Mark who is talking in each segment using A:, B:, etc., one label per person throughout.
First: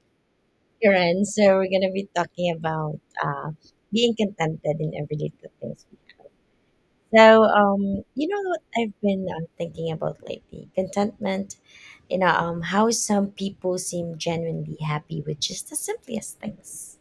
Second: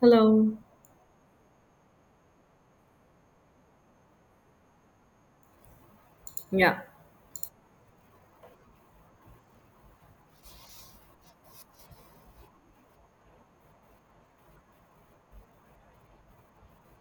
A: Hello.
B: Karen. So we're gonna be talking about being contented in everyday things.
A: Yeah,
B: So you know what I've been thinking about lately? Contentment. You know how some people seem genuinely happy with just the simplest things.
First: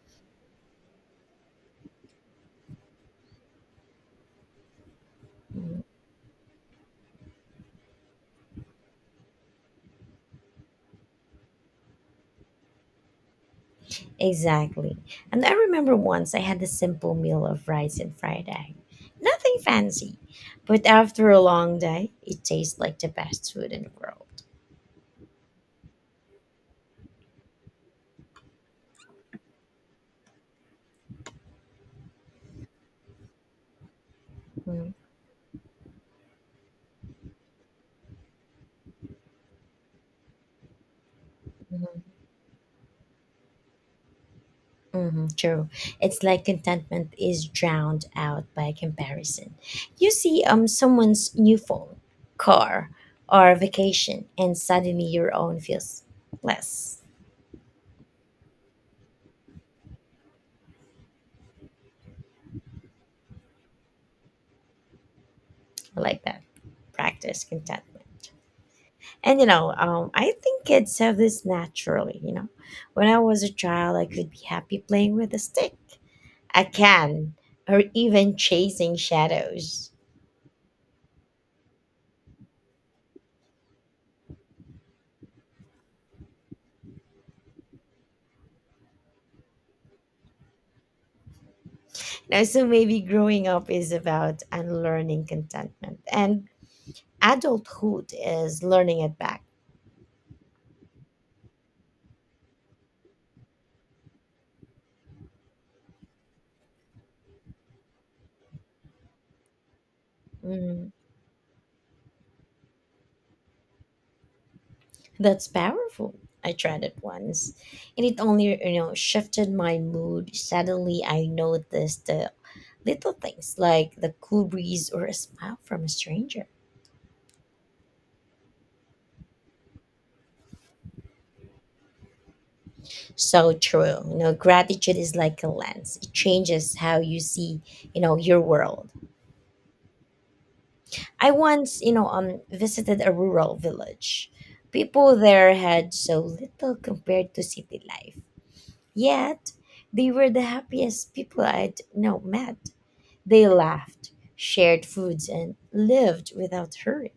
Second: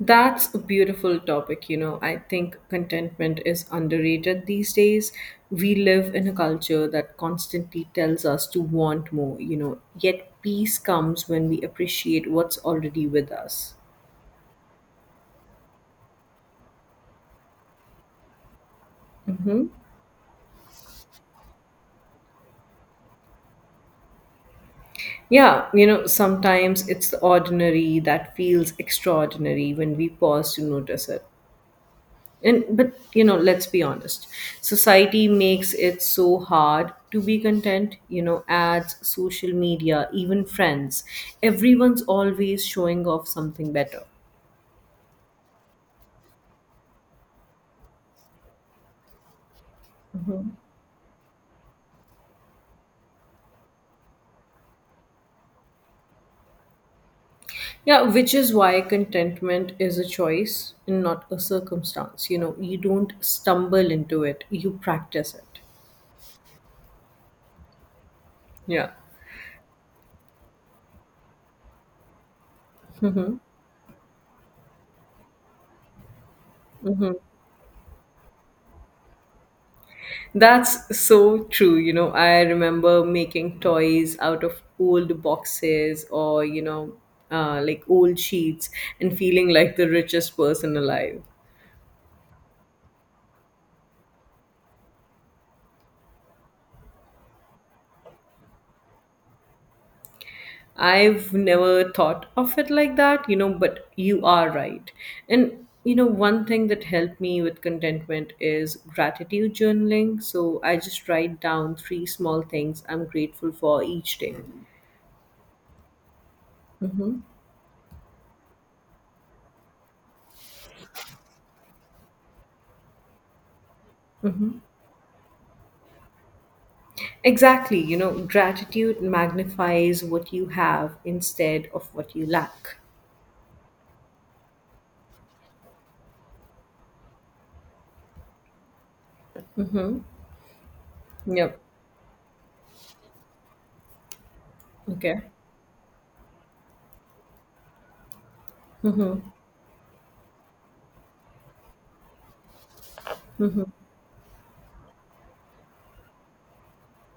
A: that's a beautiful topic. You know, I think contentment is underrated these days. We
B: Mm.
A: live in a culture that constantly tells us to want more, you know, yet peace comes when we appreciate what's already with us.
B: Exactly. And I remember once I had a simple meal of rice and fried egg. Nothing
A: Mm-hmm.
B: fancy, but after a long day, it tastes like the best food in the world.
A: Yeah, you know, sometimes it's the ordinary that feels extraordinary when we pause to notice it. And but you know, let's be honest,
B: Mm,
A: society makes it so hard to be content, you know, ads, social media, even friends,
B: mhm.
A: everyone's always showing off something better.
B: True. It's like contentment is drowned out by comparison. You see someone's new phone, car, or vacation, and suddenly your own feels less.
A: Yeah, which is why contentment is a choice and not a circumstance. You know, you don't stumble into it, you practice it.
B: I like that. Practice contentment.
A: Yeah.
B: And I think kids have this naturally. When I
A: Mm-hmm.
B: was a child, I could be happy playing with a stick, a can, or even chasing shadows.
A: That's so true. You know, I remember making toys out of old boxes or, you know, like old sheets and feeling like the richest person alive.
B: Now, so maybe growing up is about unlearning contentment and adulthood is learning it back.
A: I've never thought of it like that, you know, but you are right. And, you know, one thing that helped me with contentment is gratitude journaling. So I
B: Mm,
A: just write down three small things I'm grateful for each day.
B: that's powerful. I tried it
A: Mhm.
B: once, and it only shifted my mood. Suddenly, I noticed the little things like the cool breeze or a smile from a stranger.
A: Exactly, you know, gratitude magnifies what you have instead of what you lack.
B: So true. You know, gratitude is like a lens. It changes how you see your world. I
A: Yep.
B: once visited a rural village. People
A: Okay.
B: there had so little compared to city life.
A: Mm-hmm.
B: Yet they were the happiest people I'd now met. They
A: Mm-hmm.
B: laughed, shared foods, and lived without hurry.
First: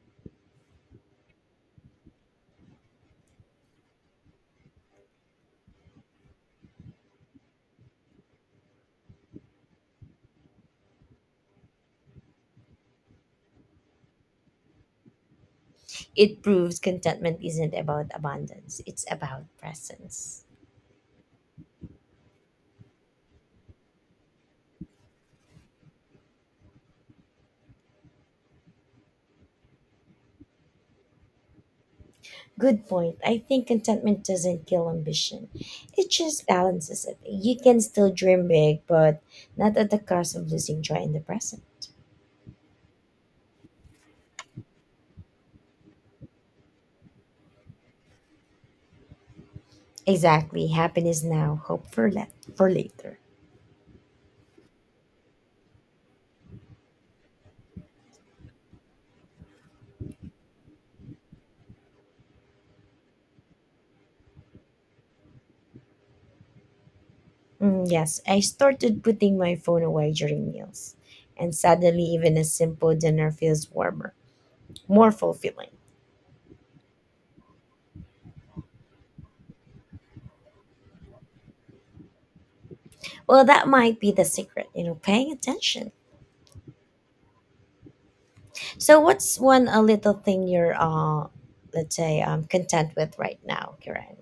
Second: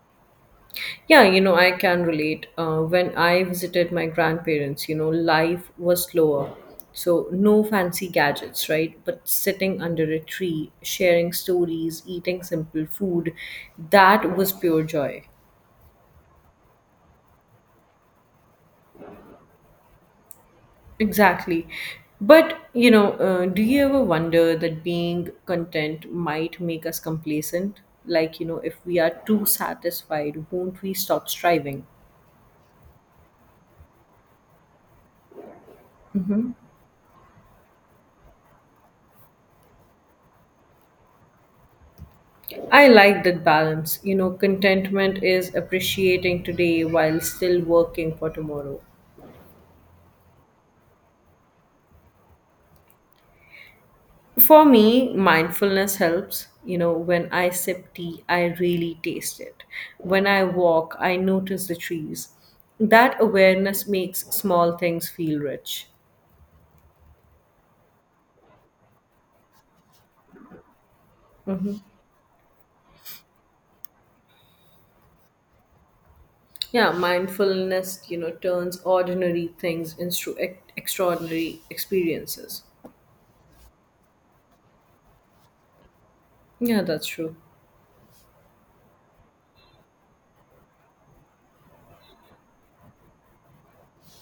A: Yeah, you know, I can relate. When I visited my grandparents, you know, life was slower. So, no fancy gadgets, right? But sitting under a tree, sharing stories, eating simple food, that was pure joy.
B: It proves contentment isn't about abundance, it's about presence.
A: Exactly. But, you know, do you ever wonder that being content might make us complacent? Like, you know, if we are too satisfied, won't we stop striving?
B: Good point. I think contentment doesn't kill ambition, it just
A: hmm
B: balances it. You can still dream big, but not at the cost of losing joy in the present.
A: I like that balance. You know, contentment is appreciating today while still working for tomorrow.
B: Exactly. Happiness now, hope for, for later.
A: For me, mindfulness helps. You know, when I sip tea, I really taste it. When I walk, I notice the trees. That awareness makes small things feel rich.
B: Mm, yes, I started putting my phone away during meals, and
A: hmm
B: suddenly even a simple dinner feels warmer, more fulfilling.
A: Yeah, mindfulness, you know, turns ordinary things into extraordinary experiences.
B: Well, that might be the secret, paying attention.
A: Yeah, that's true.
B: So, what's one a little thing you're, let's say, content with right now, Kiran?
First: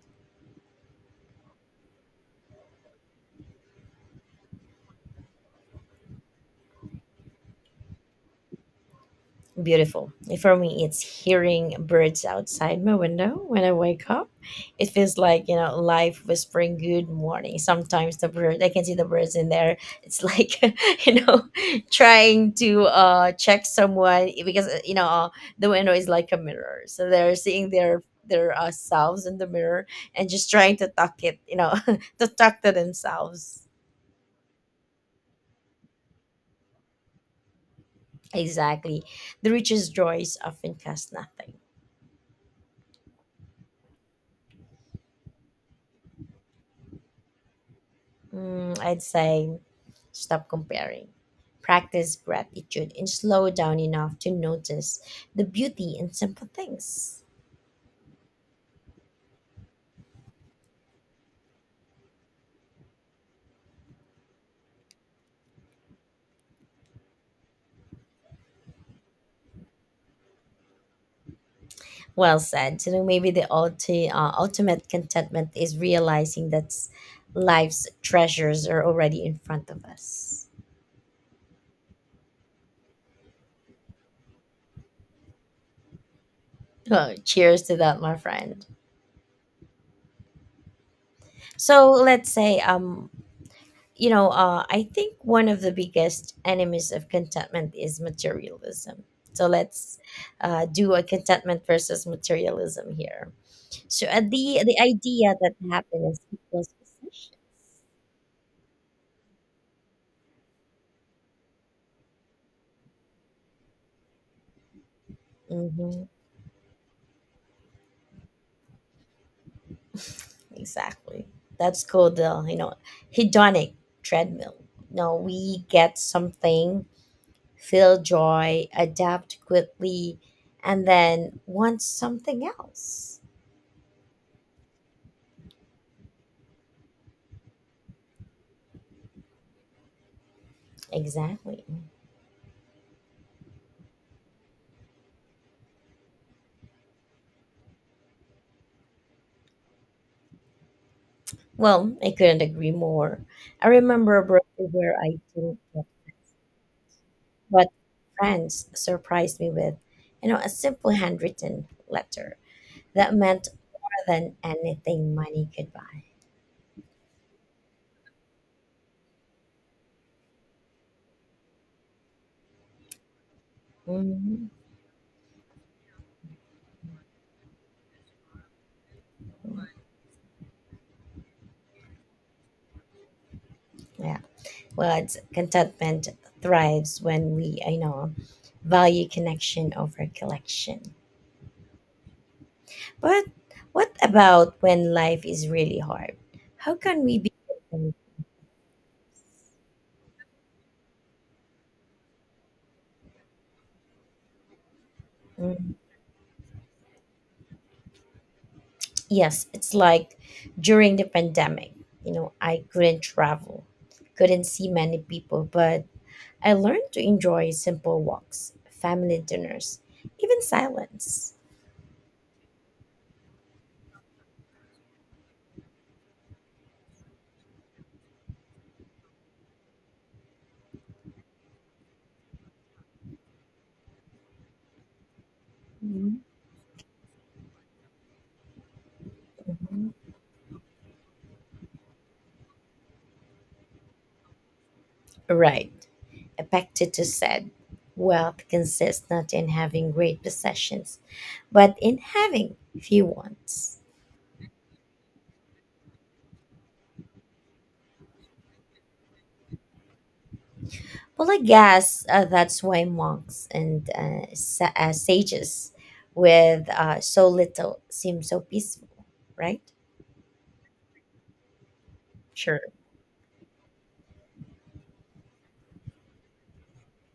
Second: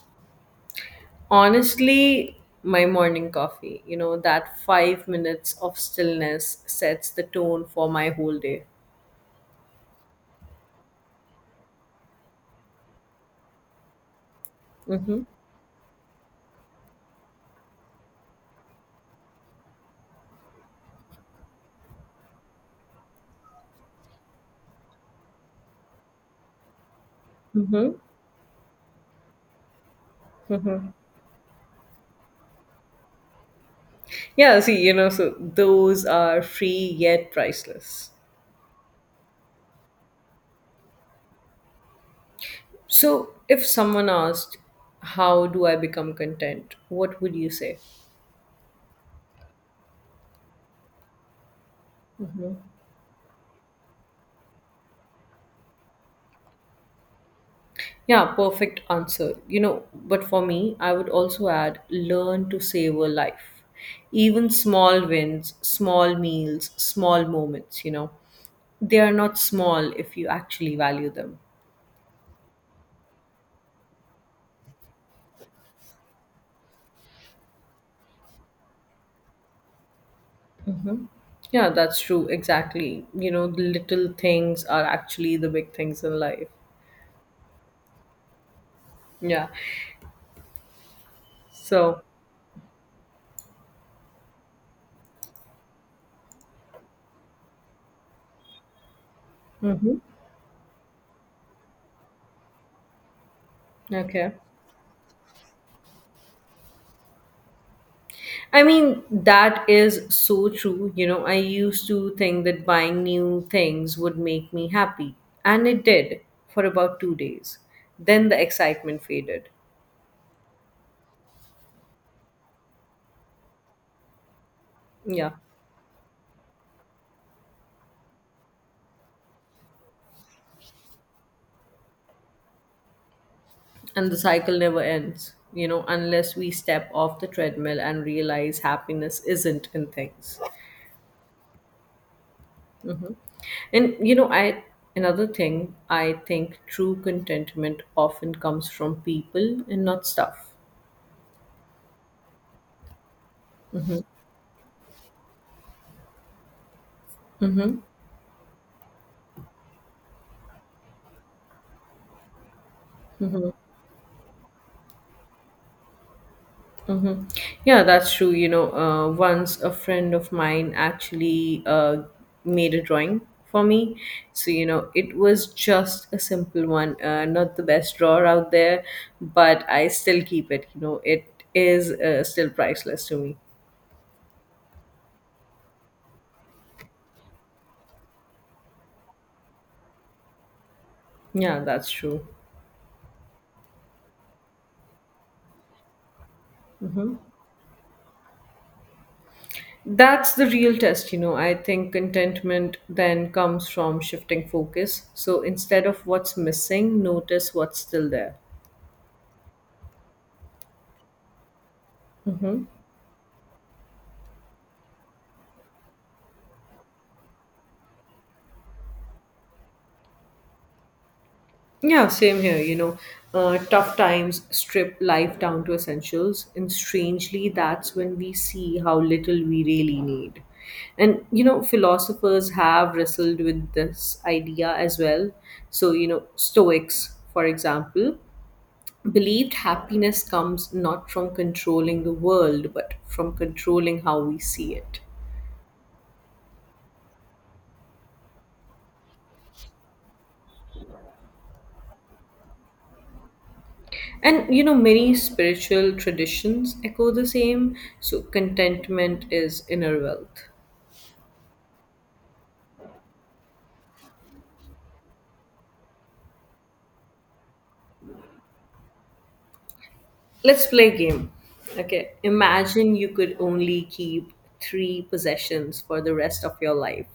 A: Honestly, my morning coffee, you know, that 5 minutes of stillness sets the tone for my whole day.
B: Beautiful. For me, it's hearing birds outside my window when I wake up. It feels
A: Mm-hmm.
B: like, life whispering good morning. Sometimes the bird, I can see the birds in there. It's like, you know, trying to check someone because, the window is like a mirror. So they're seeing
A: Mm-hmm.
B: their selves in the mirror and just trying to
A: Mm-hmm.
B: talk it, to talk to themselves.
A: Yeah, see, you know, so those are free yet priceless.
B: Exactly. The richest joys often cost nothing.
A: So if someone asked, how do I become content? What would you say?
B: Mm, I'd say stop comparing. Practice gratitude and slow down enough to notice the beauty in simple things.
A: Yeah, perfect answer. You know, but for me, I would also add learn to savor life. Even small wins, small meals, small moments, you know, they are not small if you actually value them.
B: Well said. You know, maybe the ultimate contentment is realizing that life's treasures are already in front of us.
A: hmm Yeah, that's true. Exactly. You know, the little things are actually the big things in life.
B: Oh, cheers to that, my friend.
A: Yeah.
B: So
A: So,
B: let's say I think one of the biggest enemies of contentment is materialism. So
A: hmm
B: let's do a contentment versus materialism here. So
A: okay.
B: the idea that happiness equals possession.
A: I mean, that is so true. You know, I used to think that buying new things would make me happy, and it
B: Hmm.
A: did for about 2 days. Then the excitement faded.
B: Exactly. That's called the hedonic treadmill. No,
A: Yeah,
B: we get something, feel joy, adapt quickly, and then want something else.
A: and the cycle never ends, you know, unless we step off the treadmill and realize happiness isn't in things.
B: Exactly.
A: And, you know, I. Another thing, I think true contentment often comes from people and not stuff.
B: Well, I couldn't agree more. I remember a birthday where I took what friends surprised me with, a simple handwritten letter that meant more than anything money could buy.
A: Yeah, that's true. You know, once a friend of mine actually made a drawing for me.
B: Hmm.
A: So, you know, it was just a simple one, not the best drawer out there, but I still keep it. You know, it is still priceless to me.
B: Yeah. Well, it's contentment thrives when we, value connection over collection.
A: Yeah, that's true.
B: But what about when life is really hard? How can we be content?
A: That's the real test, you know. I think contentment then comes from shifting focus. So instead of what's missing, notice what's still there.
B: Yes, it's like during the pandemic, I couldn't travel, couldn't see many people, but I learned to enjoy simple walks, family dinners, even silence.
A: Yeah, same here. You know, tough times strip life down to essentials, and strangely, that's when we see how little we really need. And, you know, philosophers have wrestled with this idea as well. So, you
B: Mhm.
A: know, Stoics, for example, believed
B: Mhm.
A: happiness comes not from controlling the world, but from controlling how we see it.
B: Right. Epictetus said, Wealth consists not in having great possessions, but in having few wants.
A: And you know, many spiritual traditions echo the same. So, contentment is inner wealth.
B: Well, I guess that's why monks and sages with so little seem so peaceful, right?
A: Let's play a game. Okay.
B: Sure.
A: Imagine you could only keep three possessions for the rest of your life.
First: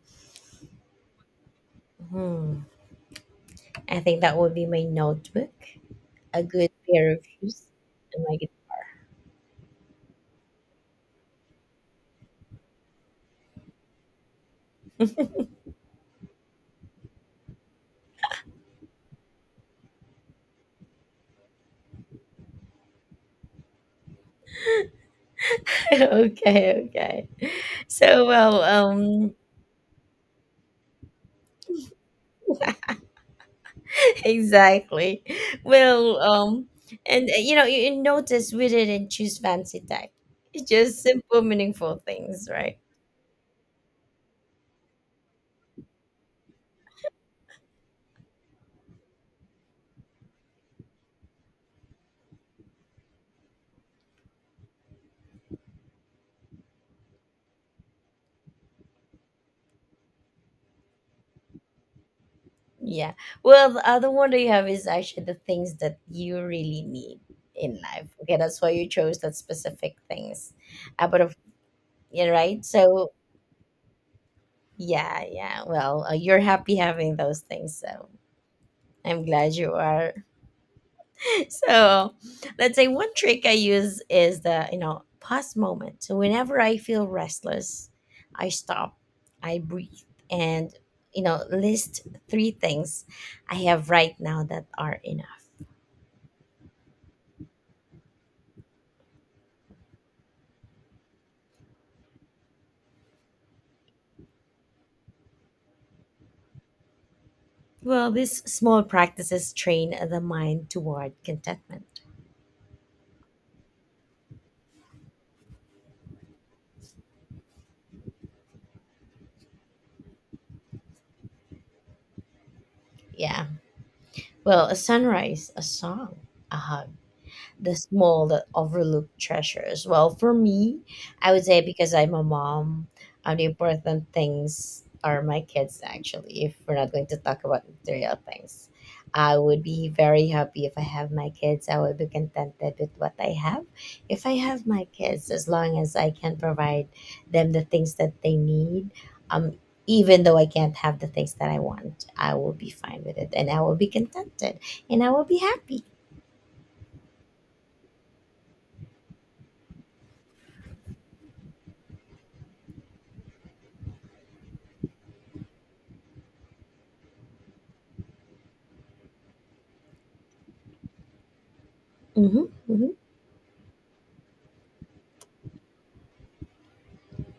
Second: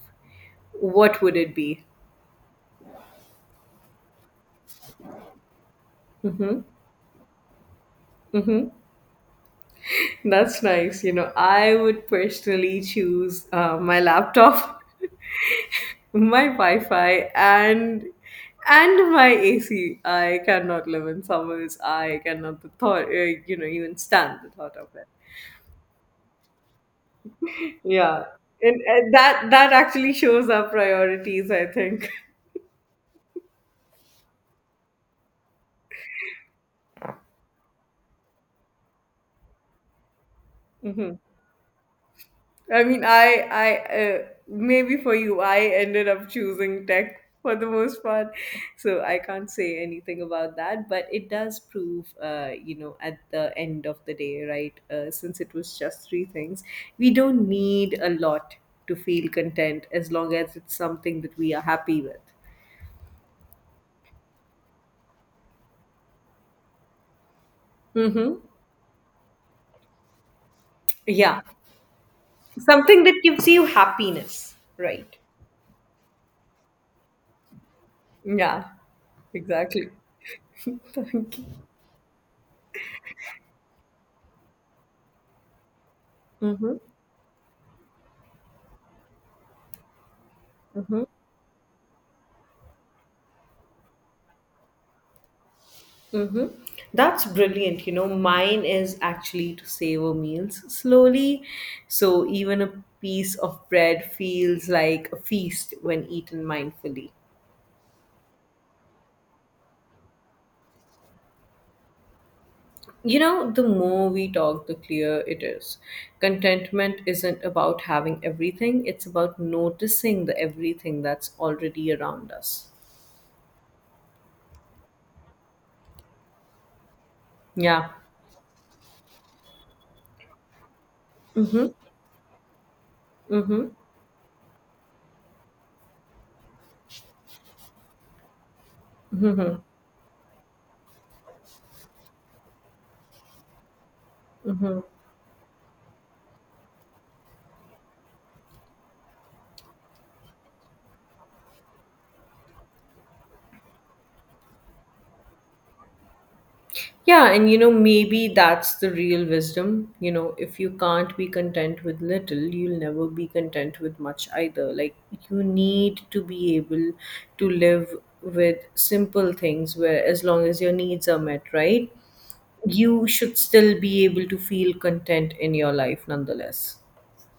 A: What would it be?
B: Hmm. I think that would be my notebook, a
A: Mm-hmm.
B: good pair of shoes. And my
A: Mm-hmm. That's nice. You know, I would personally choose my laptop, my Wi-Fi, and my AC. I cannot live in summers. I cannot the thought. You know, even stand the thought of it.
B: guitar. Okay, okay. So,
A: Yeah,
B: well,
A: and that actually shows our priorities, I think.
B: exactly. Well, and you notice we didn't choose fancy tech. It's just simple, meaningful things, right?
A: I mean, maybe for you, I ended up choosing tech for the most part, so I can't say anything about that. But it does prove, you know, at the end of the day, right? Since it was just three things, we don't need a lot to feel content as long as it's something that we are happy with.
B: Yeah. Well, the other one that you have is actually the things that you really need in life. Okay,
A: Mm-hmm.
B: that's why you chose that specific things. But of
A: Yeah,
B: yeah, right.
A: something
B: So
A: that gives you happiness, right?
B: yeah, yeah. Well, you're happy having those things, so
A: Yeah,
B: I'm glad you
A: exactly.
B: are.
A: Thank you.
B: So let's say one trick I use is the pause moment. So whenever
A: Mm-hmm.
B: I feel restless, I stop, I breathe, and list three things I have right now that are enough.
A: Mm-hmm. That's brilliant. You know, mine is actually to savor meals slowly. So even a piece of bread feels like a feast when eaten mindfully.
B: Well, these small practices train the mind toward contentment.
A: You know, the more we talk, the clearer it is. Contentment isn't about having everything, it's about noticing the everything that's already around us.
B: Yeah. Well, a sunrise, a song, a hug, the
A: Yeah.
B: small that overlooked treasures. Well, for me, I would say
A: Mm-hmm.
B: because I'm a mom, the
A: Mm-hmm.
B: important things are my kids, actually, if we're not going to talk about material things. I would be very happy if I have my kids. I would be contented with what I have, if I have my kids, as long as I can provide them the things that they need. um Even though I can't have the things that I want, I will be fine with it, and I will be contented and I will be happy.
A: Yeah, and you know, maybe that's the real wisdom. You know, if you can't be content with little, you'll never be content with much either. Like, you need to be able to live with simple things where, as long as your needs are met, right?
B: Mm-hmm. Mm-hmm.
A: You should still be able to feel content in your life nonetheless.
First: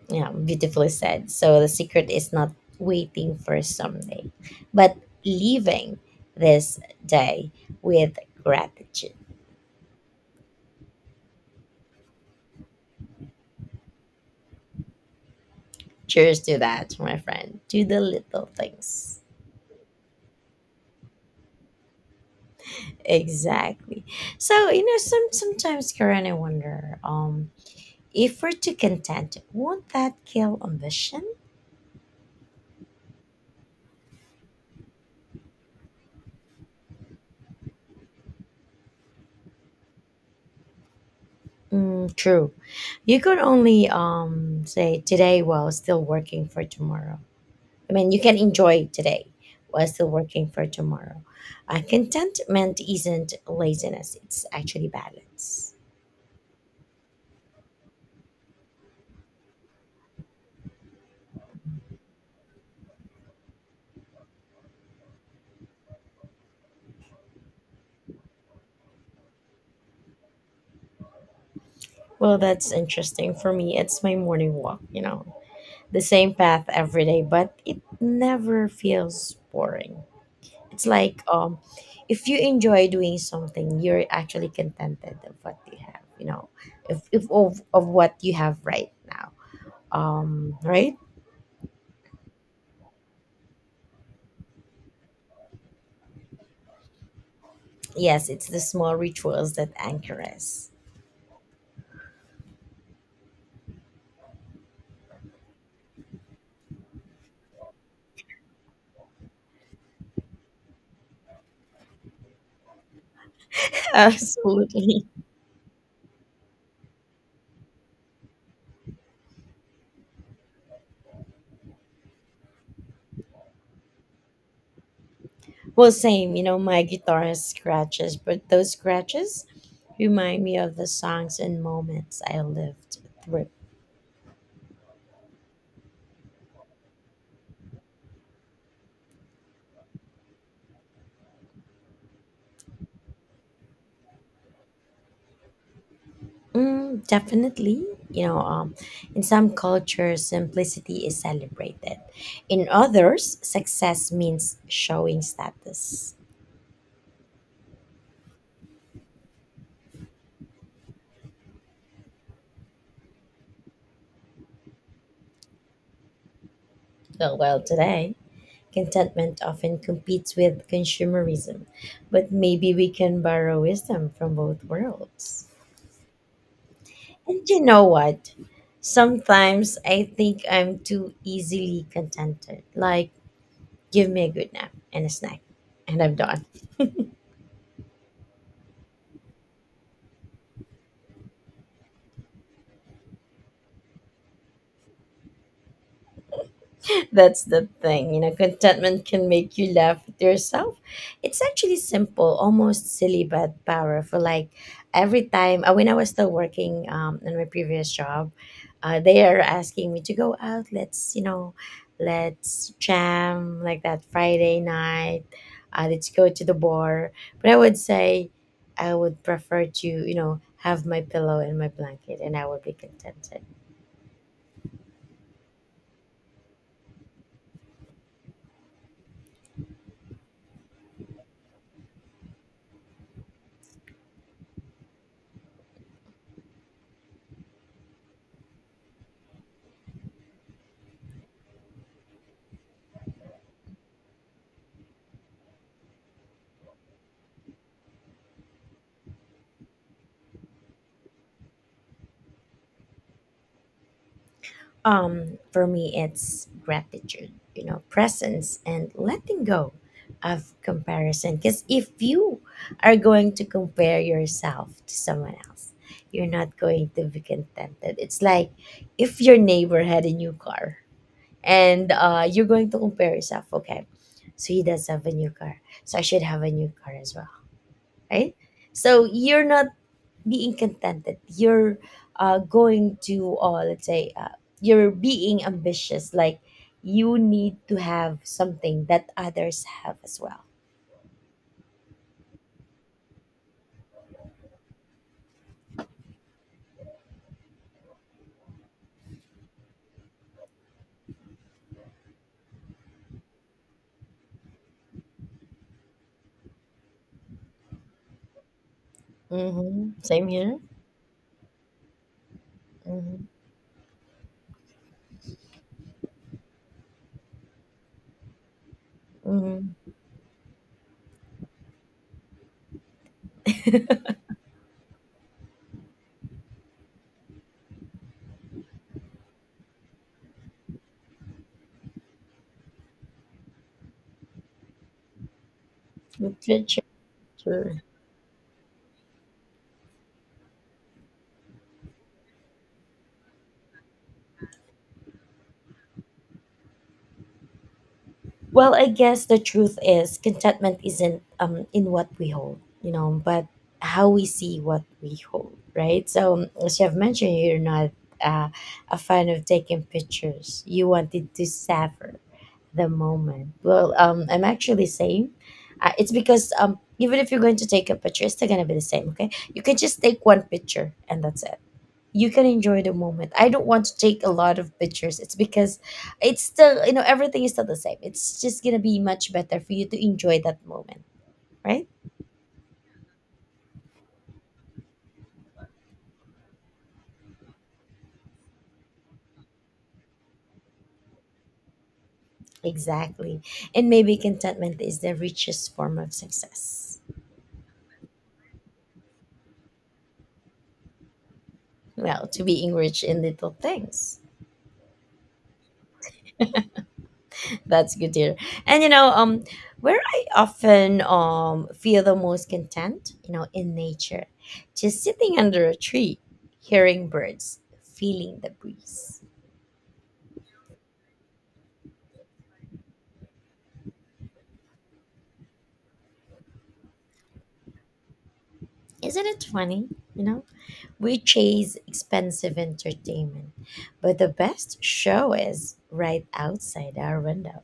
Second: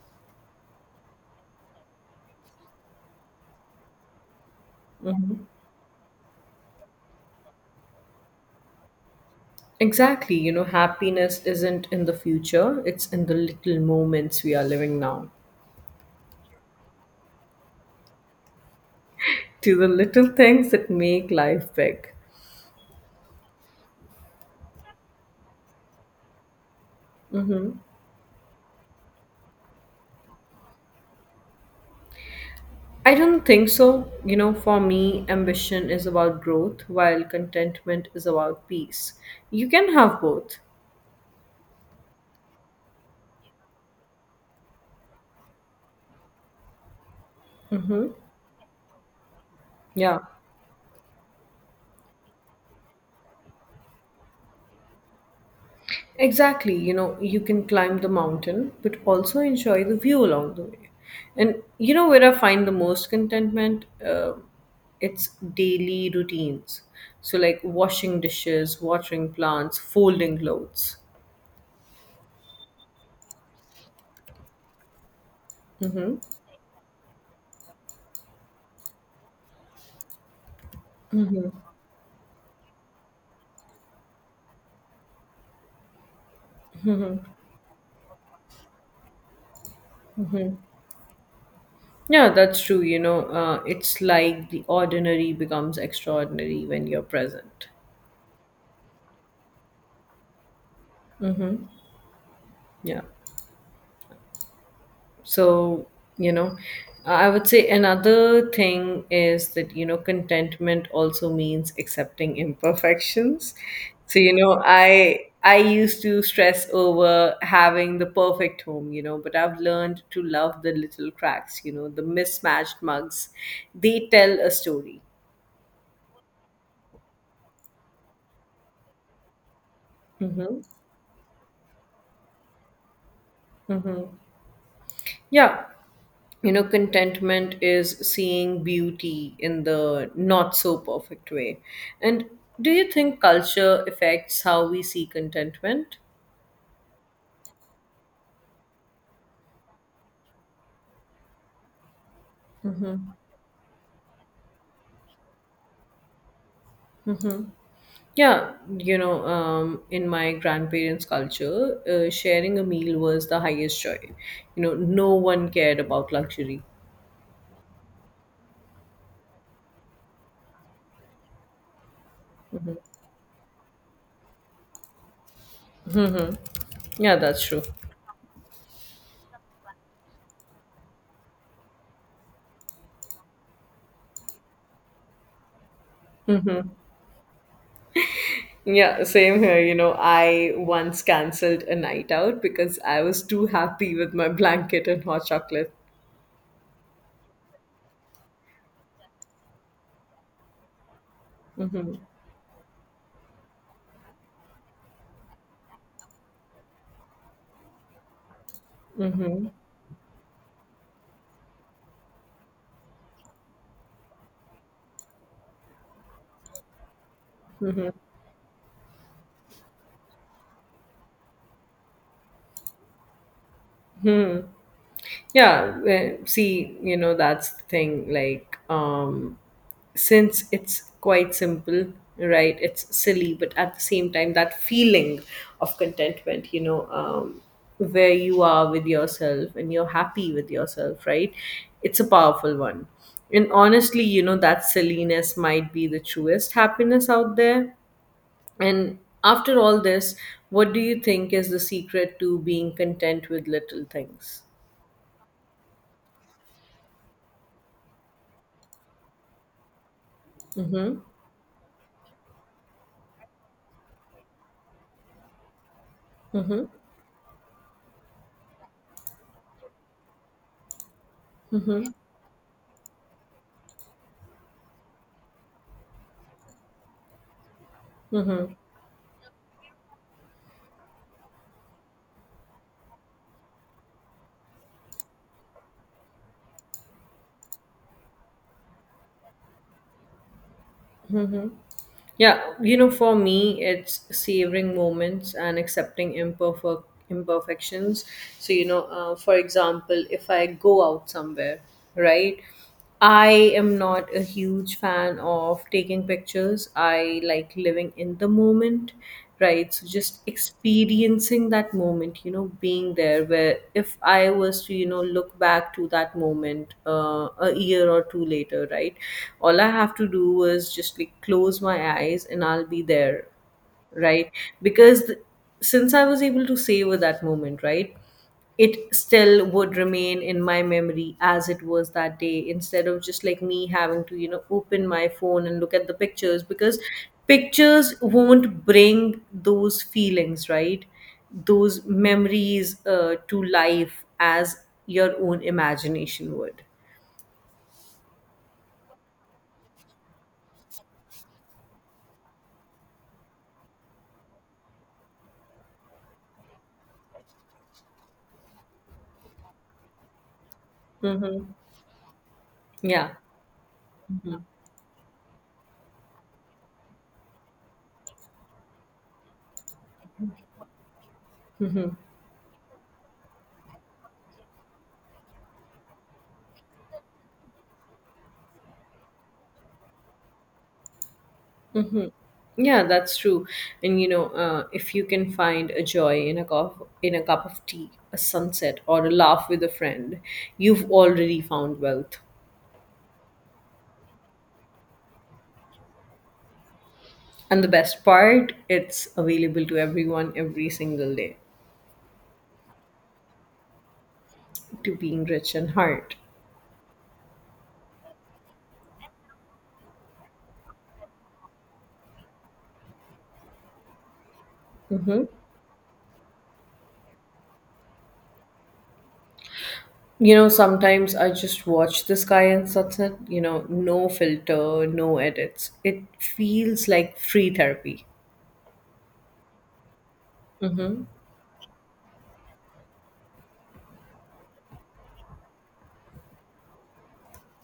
B: Yeah, beautifully said. So the secret is not waiting for someday, but
A: Mhm.
B: leaving this day with gratitude.
A: Exactly. You know, happiness isn't in the future, it's in the little moments we are living now.
B: Cheers to that, my friend. To the little things.
A: To the little things that make life big.
B: Exactly. So sometimes, Karen, I wonder,
A: Mm-hmm.
B: if we're too content, won't that kill ambition?
A: I don't think so. You know, for me, ambition is about growth, while contentment is about peace. You can have both.
B: Mm, true. You could only say today while still working for tomorrow. I mean,
A: Mm-hmm.
B: you can enjoy today while still
A: Yeah,
B: working for tomorrow. Contentment isn't laziness, it's actually balance.
A: exactly. You know, you can climb the mountain, but also enjoy the view along the way. And you know where I find the most contentment? It's daily routines. So, like washing dishes, watering plants, folding clothes.
B: Well, that's interesting. For me, it's my morning walk, the
A: Mm-hmm.
B: same path every day, but it never feels boring. It's like if you enjoy doing something, you're actually contented of what you have, you know, if of, of what you have right now. Right?
A: Yeah, that's true. You know, it's like the ordinary becomes extraordinary when you're present.
B: Yes, it's the small rituals that anchor us.
A: Yeah. So, you know, I would say another thing is that, you know, contentment also means accepting imperfections. So, you know,
B: Absolutely.
A: I used to stress over having the perfect home, you know, but I've learned to love the little cracks, you know, the mismatched mugs. They tell a story.
B: Well, same, my guitar has scratches, but those scratches remind me
A: Mm-hmm.
B: of the songs and moments I lived through.
A: Mm-hmm. Yeah. You know, contentment is seeing beauty in the not so perfect way. And do you think culture affects how we see contentment?
B: Mm, definitely. You know, in some cultures, simplicity is celebrated. In others, success means showing status.
A: Yeah, you know, in my grandparents culture sharing a meal was the highest joy. You know, no one cared about luxury.
B: Oh, well, today, contentment often competes with consumerism, but maybe we can borrow wisdom from both worlds.
A: Yeah, that's
B: And you
A: true.
B: know what? Sometimes I think I'm too easily contented. Like, give me a good nap and a snack, and I'm done.
A: Yeah, same here. You know, I once cancelled a night out because I was too happy with my blanket and hot chocolate.
B: That's the thing. You know, contentment can make you laugh at yourself. It's actually simple, almost silly, but powerful. Like every time, when I was still working in my previous job, they are asking me to go out. Let's jam like that Friday night. Let's go to the bar. But I would say I would prefer to, have my pillow and my blanket and I would be contented.
A: Yeah, see, you know, that's the thing. Since it's quite simple, right? It's silly, but at the same time, that feeling of contentment, you know, where you are with yourself and you're happy with yourself, right? It's a powerful one. And honestly, you know, that silliness might be the truest happiness out there. And after all this, what do you think is the secret to being content with little things?
B: For me, it's gratitude, presence and letting go of
A: Mm-hmm.
B: comparison. Because if you are going to compare yourself to someone else, you're not
A: Mm-hmm.
B: going to be contented. It's like if your neighbor had a new car
A: Mm-hmm.
B: and you're going to compare yourself, okay, so he does have a new car, so I should have a new car as well, right? So you're not being contented, you're going to let's say you're being ambitious, like you need to have something that others have as well.
A: Yeah, you know, for me, it's savoring moments and accepting imperfections. So, you know, for example, if I go out somewhere, right, I am not a huge fan of taking pictures. I like living in the moment, right? So
B: Mm-hmm.
A: just
B: Same here.
A: experiencing that moment, you know, being
B: Mm-hmm.
A: there. Where if I was to, you know, look back to that moment a year or two later, right, all I
B: Mm-hmm.
A: have to do was just like close my eyes and I'll be there, right? because th- since I was able to savor that moment, right, it still would remain in my memory as it was that day, instead of just like me having to, you know, open my phone and look at the pictures, because
B: Literature.
A: pictures won't bring those feelings, right, those memories to life as your own imagination would.
B: Well, I guess the truth is contentment isn't in what we hold, but how we see what we hold, right? So as you have mentioned, you're not uh, a fan of taking pictures. You wanted
A: Mm-hmm.
B: to savor the
A: Yeah.
B: moment. Well, I'm actually saying it's because even if you're going to take a picture, it's still gonna be the same. Okay, you can just take one picture and that's it. You can enjoy the moment. I don't want to take a lot of pictures. It's because it's still, everything is still the same. It's just going to be much better for you to enjoy that moment, right?
A: Yeah, that's true. And you know, if you can find a joy in a cup of tea, a sunset, or a laugh with a friend, you've already found wealth.
B: Exactly. And maybe contentment is the richest form of success.
A: And the best part, it's available to everyone every single day,
B: Well, to be enriched in little things.
A: to being rich in heart.
B: That's good to hear. And you know, where I often feel the most content, in nature, just
A: hmm
B: sitting under a tree, hearing birds, feeling the breeze.
A: You know, sometimes I just watch the sky and sunset, you know, no filter, no edits. It feels like free therapy.
B: Isn't it funny? You know,
A: Mm-hmm.
B: we chase expensive entertainment, but the best show is right outside our window.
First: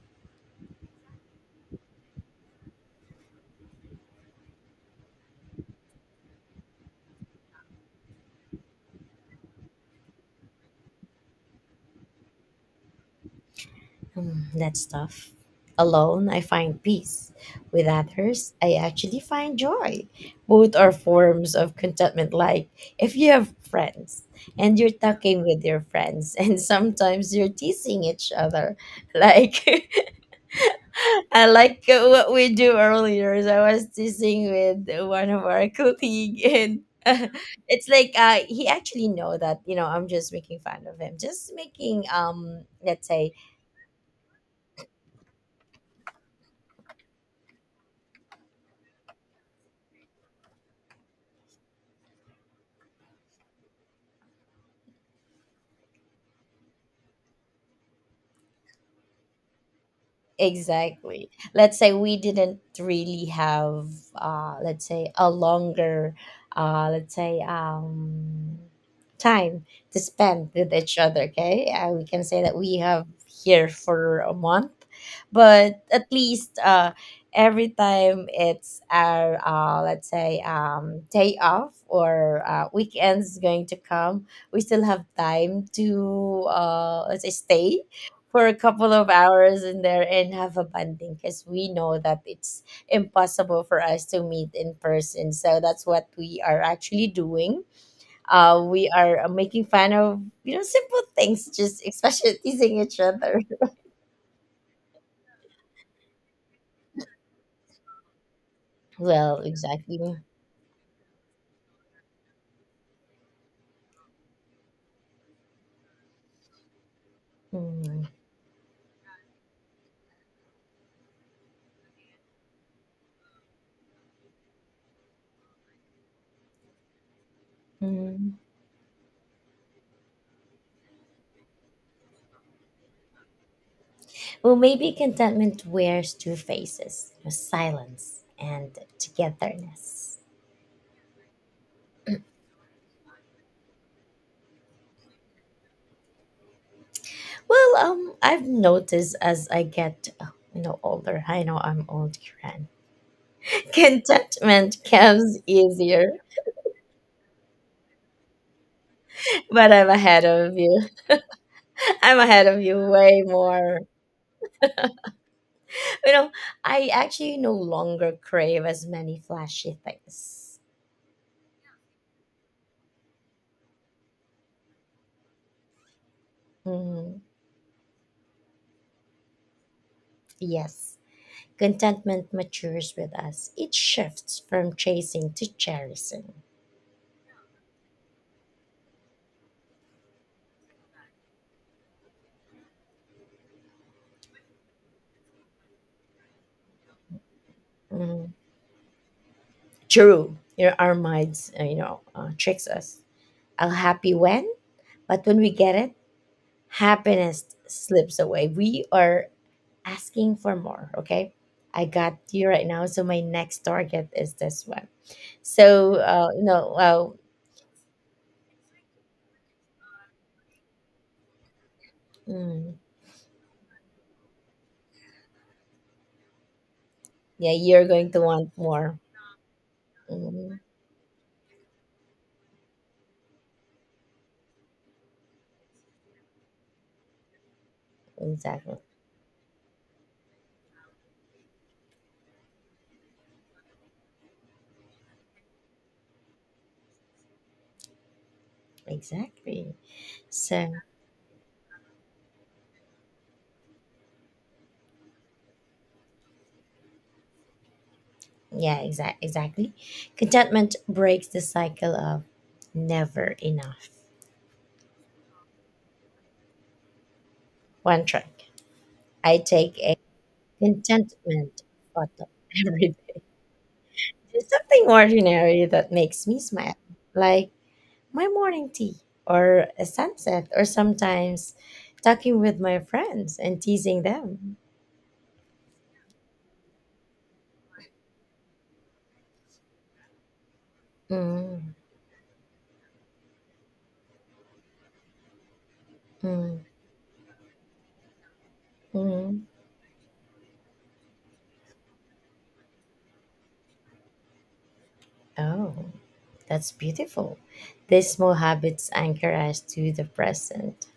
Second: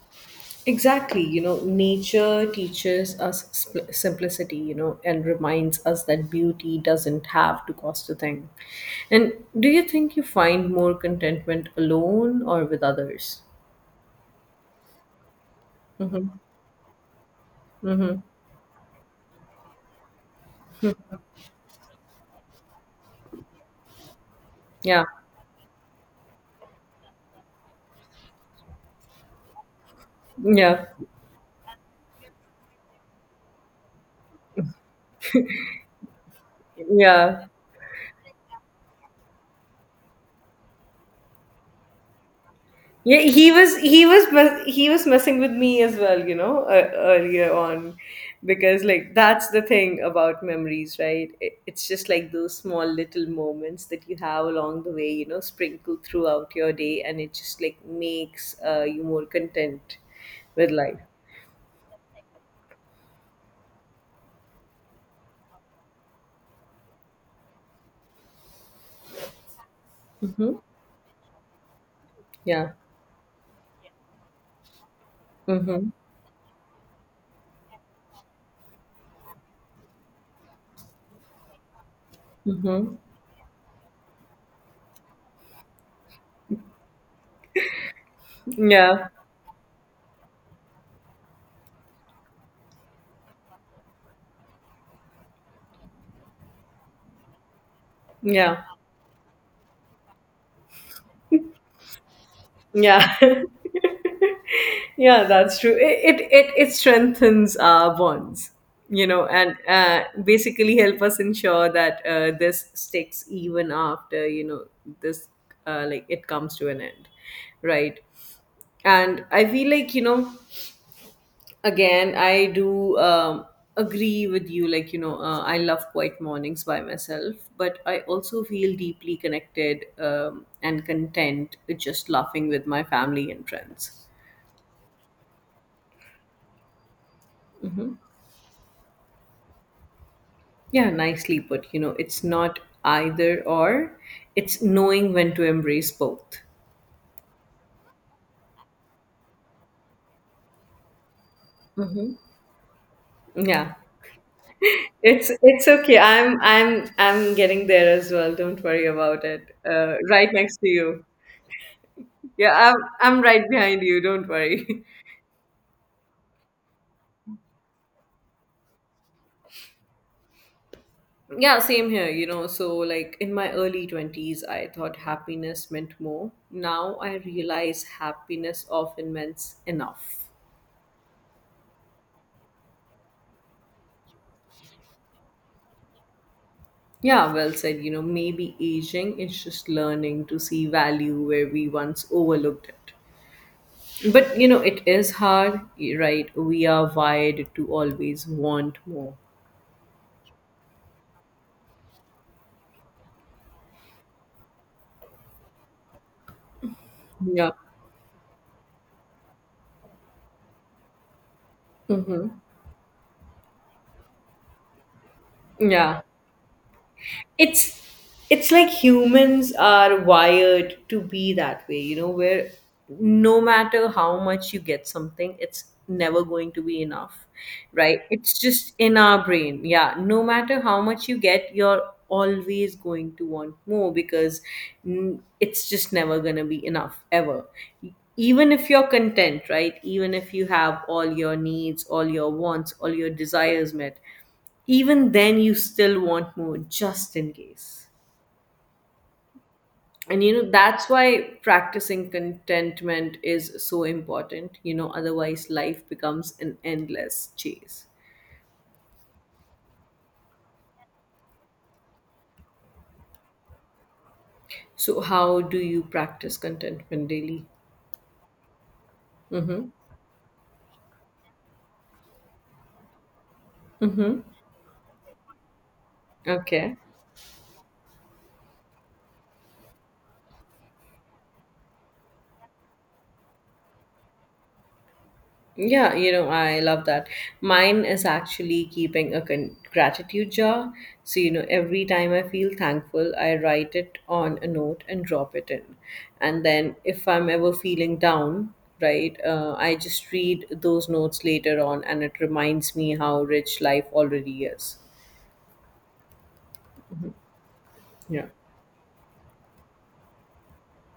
A: Exactly. You know, nature teaches us simplicity, you know, and reminds us that beauty doesn't have to cost a thing. And do you think you find more contentment alone or with others?
B: Mm, that's tough. Alone,
A: Mm-hmm.
B: I find peace. With
A: Mm-hmm.
B: others, I actually find joy. Both are forms of contentment. Like if you have friends and you're
A: Yeah,
B: talking with your friends, and sometimes you're teasing each other, like
A: yeah,
B: I like what we do earlier. Is I was teasing with one of our colleague, and
A: yeah.
B: it's like he actually know that I'm just making fun of him, just making let's
A: Yeah,
B: say
A: he was he was messing with me as well, you know, earlier on, because like that's the thing about memories, right? It's just like those small little moments that you have along the way, you know, sprinkled throughout your day, and it just like makes you more content with life.
B: Exactly. Let's say we didn't really have, a longer, uh, let's say, um, time to spend
A: Mm-hmm.
B: with each other. Okay, we can say that
A: Yeah.
B: we have here for a month, but
A: Mm-hmm.
B: at least every time it's our, day off or
A: Mm-hmm.
B: weekends going to come, we still have time to, stay for a couple of
A: Yeah.
B: hours in there and have a bonding because we know that it's impossible for us to meet in person. So that's what we are actually doing.
A: Yeah.
B: We are making fun of simple things, just especially teasing each
A: Yeah.
B: other.
A: Yeah, that's true. It strengthens our bonds, you know,
B: Well,
A: and
B: exactly.
A: basically help us ensure that this sticks even after, you know, this, like, it comes to an end, right?
B: Hmm.
A: And I feel like, you know, again, I do agree with you. Like, you know, I love quiet mornings by myself, but I
B: Mm.
A: also feel deeply connected and content with just laughing with my family and friends.
B: Well, maybe contentment wears two faces: you know, silence and togetherness.
A: Yeah, nicely put. You know, it's not either or, it's knowing when to embrace both.
B: Well, I've noticed as I get, older. I know I'm
A: Hmm.
B: old, Kiran.
A: Yeah.
B: Contentment
A: It's
B: comes
A: it's okay.
B: easier,
A: I'm getting there as well. Don't worry about it.
B: but I'm ahead
A: Right
B: of
A: next to
B: you.
A: you.
B: I'm ahead
A: Yeah,
B: of you
A: I'm
B: way
A: I'm right
B: more.
A: behind you. Don't worry.
B: You know, I actually no longer crave as many flashy things.
A: Yeah, same here. You know, so like in my early twenties, I thought happiness meant more. Now I
B: Mhm.
A: realize happiness often means enough.
B: Yes, contentment matures with us. It shifts from chasing to cherishing.
A: Yeah, well said. You know, maybe aging is just learning to see value where we once overlooked it. But, you know, it is hard, right? We are wired to always
B: Mhm.
A: want more.
B: True, you know, our minds, tricks us. I'm happy when, but when we get it,
A: Yeah.
B: happiness slips away. We are asking for more. Okay. I got
A: Mm-hmm.
B: you right now. So my next target is this one. So,
A: Yeah.
B: well,
A: it's it's like humans are wired to be that way, you know, where
B: mm,
A: no matter how much you get something, it's never going to be enough,
B: yeah, you're
A: right?
B: going to
A: It's
B: want
A: just in
B: more.
A: our brain. Yeah, no
B: Mhm.
A: matter how much you get, you're always going to want more because, it's just never going to be enough, ever. Even if
B: Exactly.
A: you're content, right? Even if you have all your needs, all your wants, all your desires met, even then you still want more, just in case.
B: Exactly.
A: And you know,
B: So,
A: that's why practicing contentment is so important, you know, otherwise life becomes an endless chase.
B: yeah, exactly. Contentment breaks the cycle of never enough.
A: So how do you practice contentment daily?
B: One trick. I
A: Mm-hmm.
B: take a contentment photo every
A: Mm-hmm.
B: There's something ordinary that makes me smile,
A: Okay.
B: like my morning tea or a sunset, or sometimes talking with my friends and teasing them.
A: Yeah, you know, I love that. Mine is actually keeping a gratitude jar. So, you know,
B: Mm,
A: every time I feel thankful, I write it on a note and drop it in. And
B: mm,
A: then if I'm ever feeling down, right,
B: mm.
A: I just read those notes later on and it reminds me how rich life already is.
B: Oh, that's beautiful. These
A: Yeah.
B: small habits anchor us to the present.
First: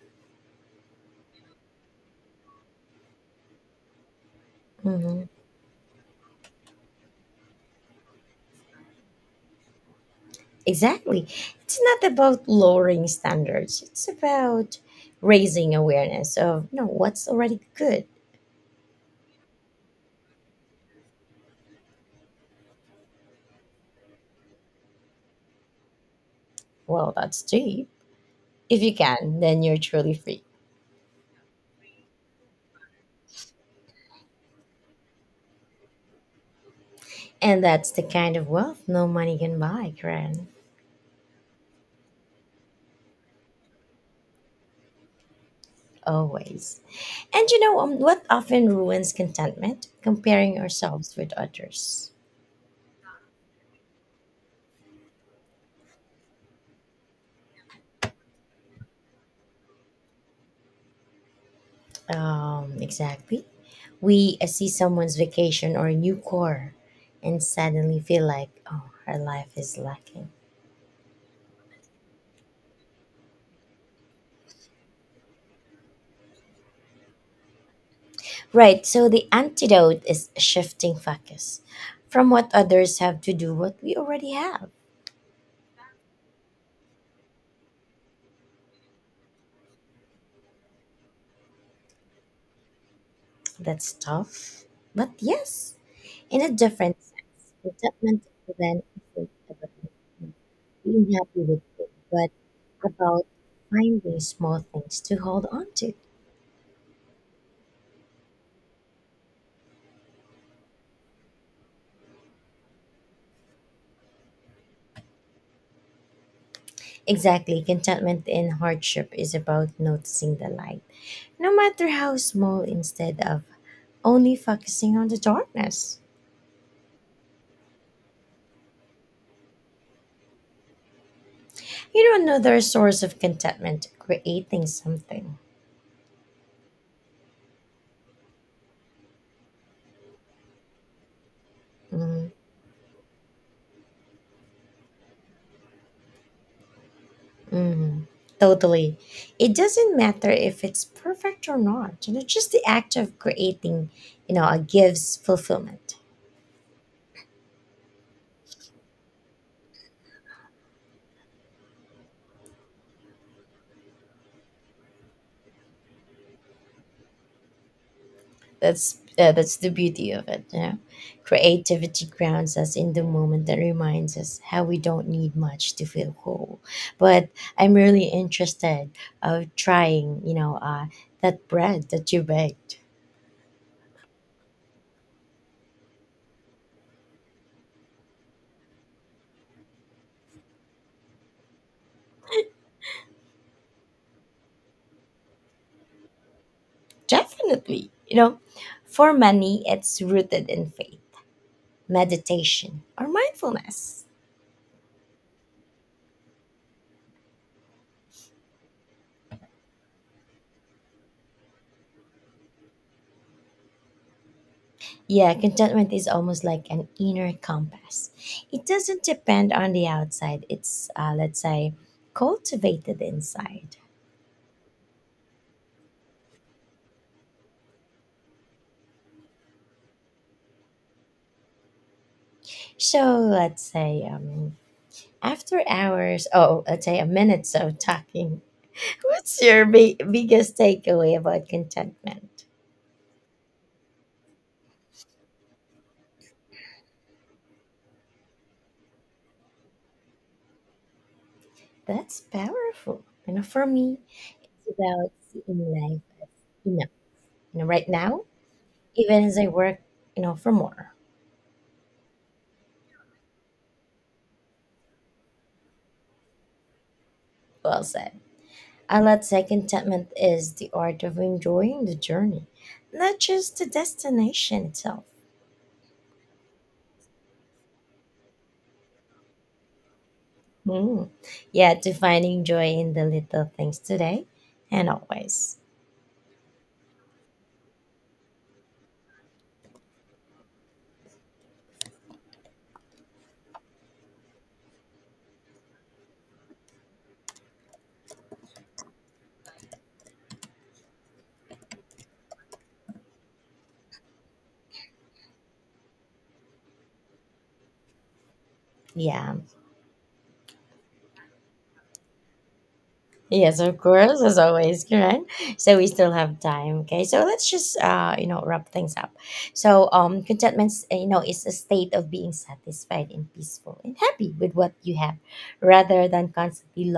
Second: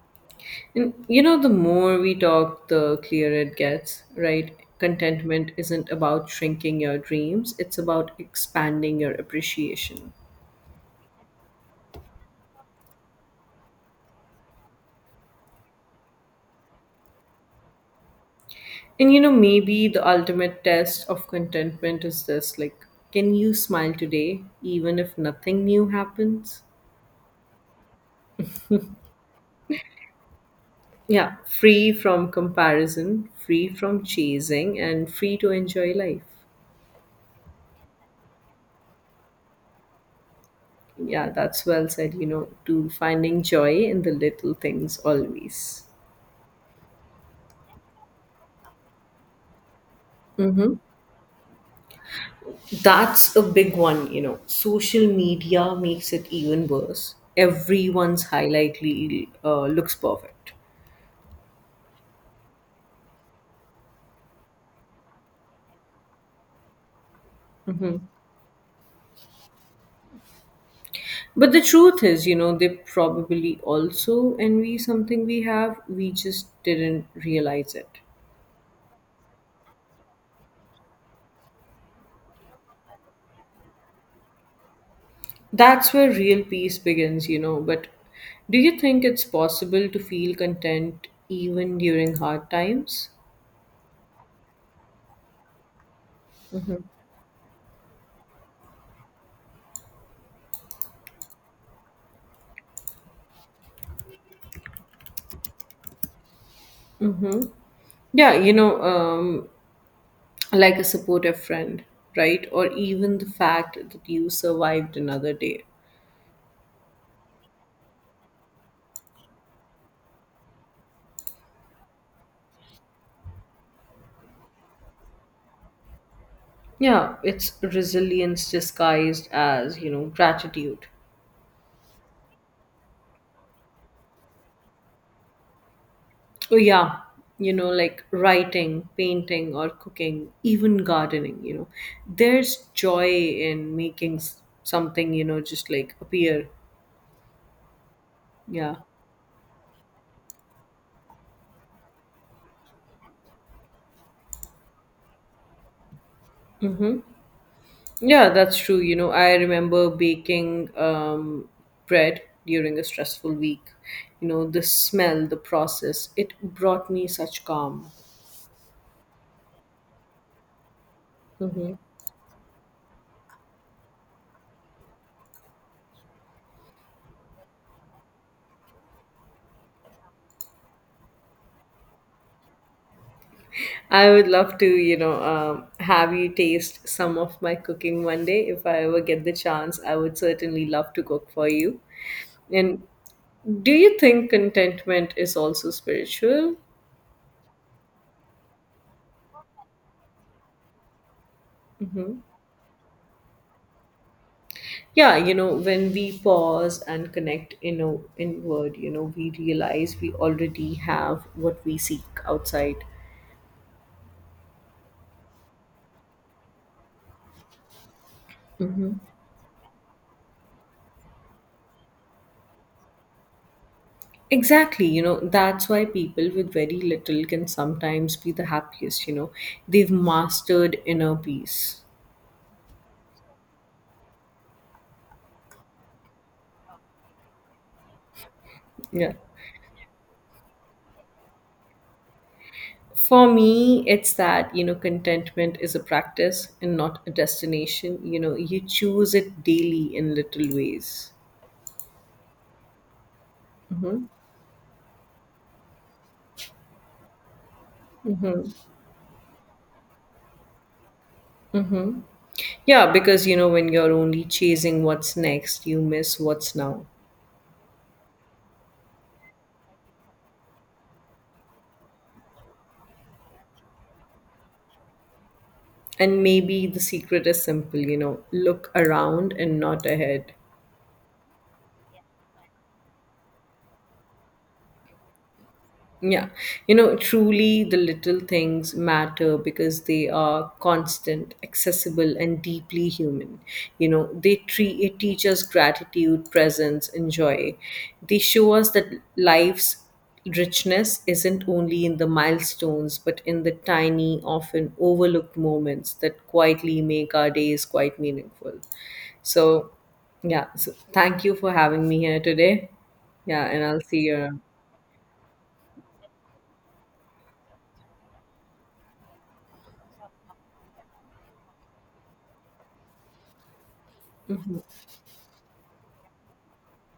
A: And you know, the more we talk, the clearer it gets, right?
B: Hmm.
A: Contentment isn't about shrinking your dreams, it's about expanding your appreciation.
B: Exactly. It's not about lowering standards. It's about raising awareness of, you know, what's already good.
A: And you know, maybe the ultimate test of contentment is this, like, can you smile today even if nothing new happens?
B: Well, that's deep. If you can, then you're truly free.
A: Yeah, free from comparison, free from chasing, and free to enjoy life.
B: And that's the kind of wealth no money can buy, Karen.
A: Yeah, that's well said, you know, to finding joy in the little things always.
B: Always. And you know what often ruins contentment? Comparing
A: Mm-hmm.
B: ourselves with others.
A: That's a big one, you know. Social media makes it even worse. Everyone's highlight reel looks perfect.
B: Exactly. We see someone's vacation or a new car and suddenly
A: Mhm.
B: feel like, oh, her life is lacking.
A: But the truth is, you know, they probably also envy something we have. We just didn't realize it.
B: Right, so the antidote is shifting focus from what others have to do what we already have.
A: That's where real peace begins, you know. But do you think it's possible to feel content even during hard times?
B: That's tough, but yes, in a different sense. Contentment then isn't about being happy with it, but about finding small things to hold on to.
A: Mm-hmm. Yeah, you know, like a supportive friend, right? Or even the fact that you survived another day.
B: Exactly, contentment in hardship is about noticing the light, no matter how small, instead of only focusing on the darkness.
A: Yeah, it's resilience disguised as, you know, gratitude.
B: You know, another source of contentment, creating something.
A: Oh, yeah. You know, like writing, painting, or cooking, even gardening, you know,
B: Hmm.
A: there's joy in making something, you know, just like appear.
B: Mm,
A: Yeah.
B: totally. It doesn't matter if it's perfect or not. You know, just the act of creating, gives fulfillment.
A: Mm-hmm. Yeah, that's true. You know, I remember baking bread during a stressful week. You know, the smell, the process, it brought me such calm.
B: That's the beauty of it. You know, creativity grounds us in the moment that reminds us how we don't need much to feel whole. But I'm really interested of trying. You know, that bread that you baked.
A: I would love to, you know, have you taste some of my cooking one day. If I ever get the chance, I would certainly love to cook for you. And do you think contentment is also spiritual?
B: Definitely. You know, for many, it's rooted in faith,
A: Hmm.
B: meditation, or mindfulness.
A: Yeah, you know, when we pause and connect, you know, inward, you know, we realize we already have what we seek outside.
B: Yeah, contentment is almost like an inner compass. It doesn't depend on the outside. It's, cultivated inside.
A: Exactly, you know, that's why people with very little can sometimes be the happiest, you know. They've mastered inner peace.
B: So let's say after hours, oh, let's say a minute of talking,
A: Yeah.
B: what's your biggest takeaway about contentment?
A: For me, it's that, you know, contentment is a practice and not a destination. You know, you choose it daily in little ways.
B: That's powerful. You know, for me,
A: Mhm.
B: it's about seeing life enough. You know, right now, even as I work, you know, for more.
A: Yeah, because you know, when you're only chasing what's next, you miss what's now.
B: Well said. I let's say contentment is the art of enjoying the journey, not just the destination itself.
A: And maybe the secret is simple, you know, look around and not ahead.
B: Hmm. Yeah, to finding joy in the little things today and always.
A: Yeah, you know, truly the little things matter because they are constant, accessible, and deeply human. You know, they it teach us gratitude, presence, and joy. They show us that life's richness isn't only in the milestones, but in the tiny, often overlooked moments that quietly make our days quite meaningful.
B: Yeah.
A: So, yeah, so thank you for having me here today. Yeah,
B: Yes,
A: and
B: of
A: I'll see you
B: course, as
A: around.
B: always, Karen. So we still have time. Okay. So let's just wrap things up. So contentment, you know, is a state of being satisfied and peaceful and happy with what you have rather than constantly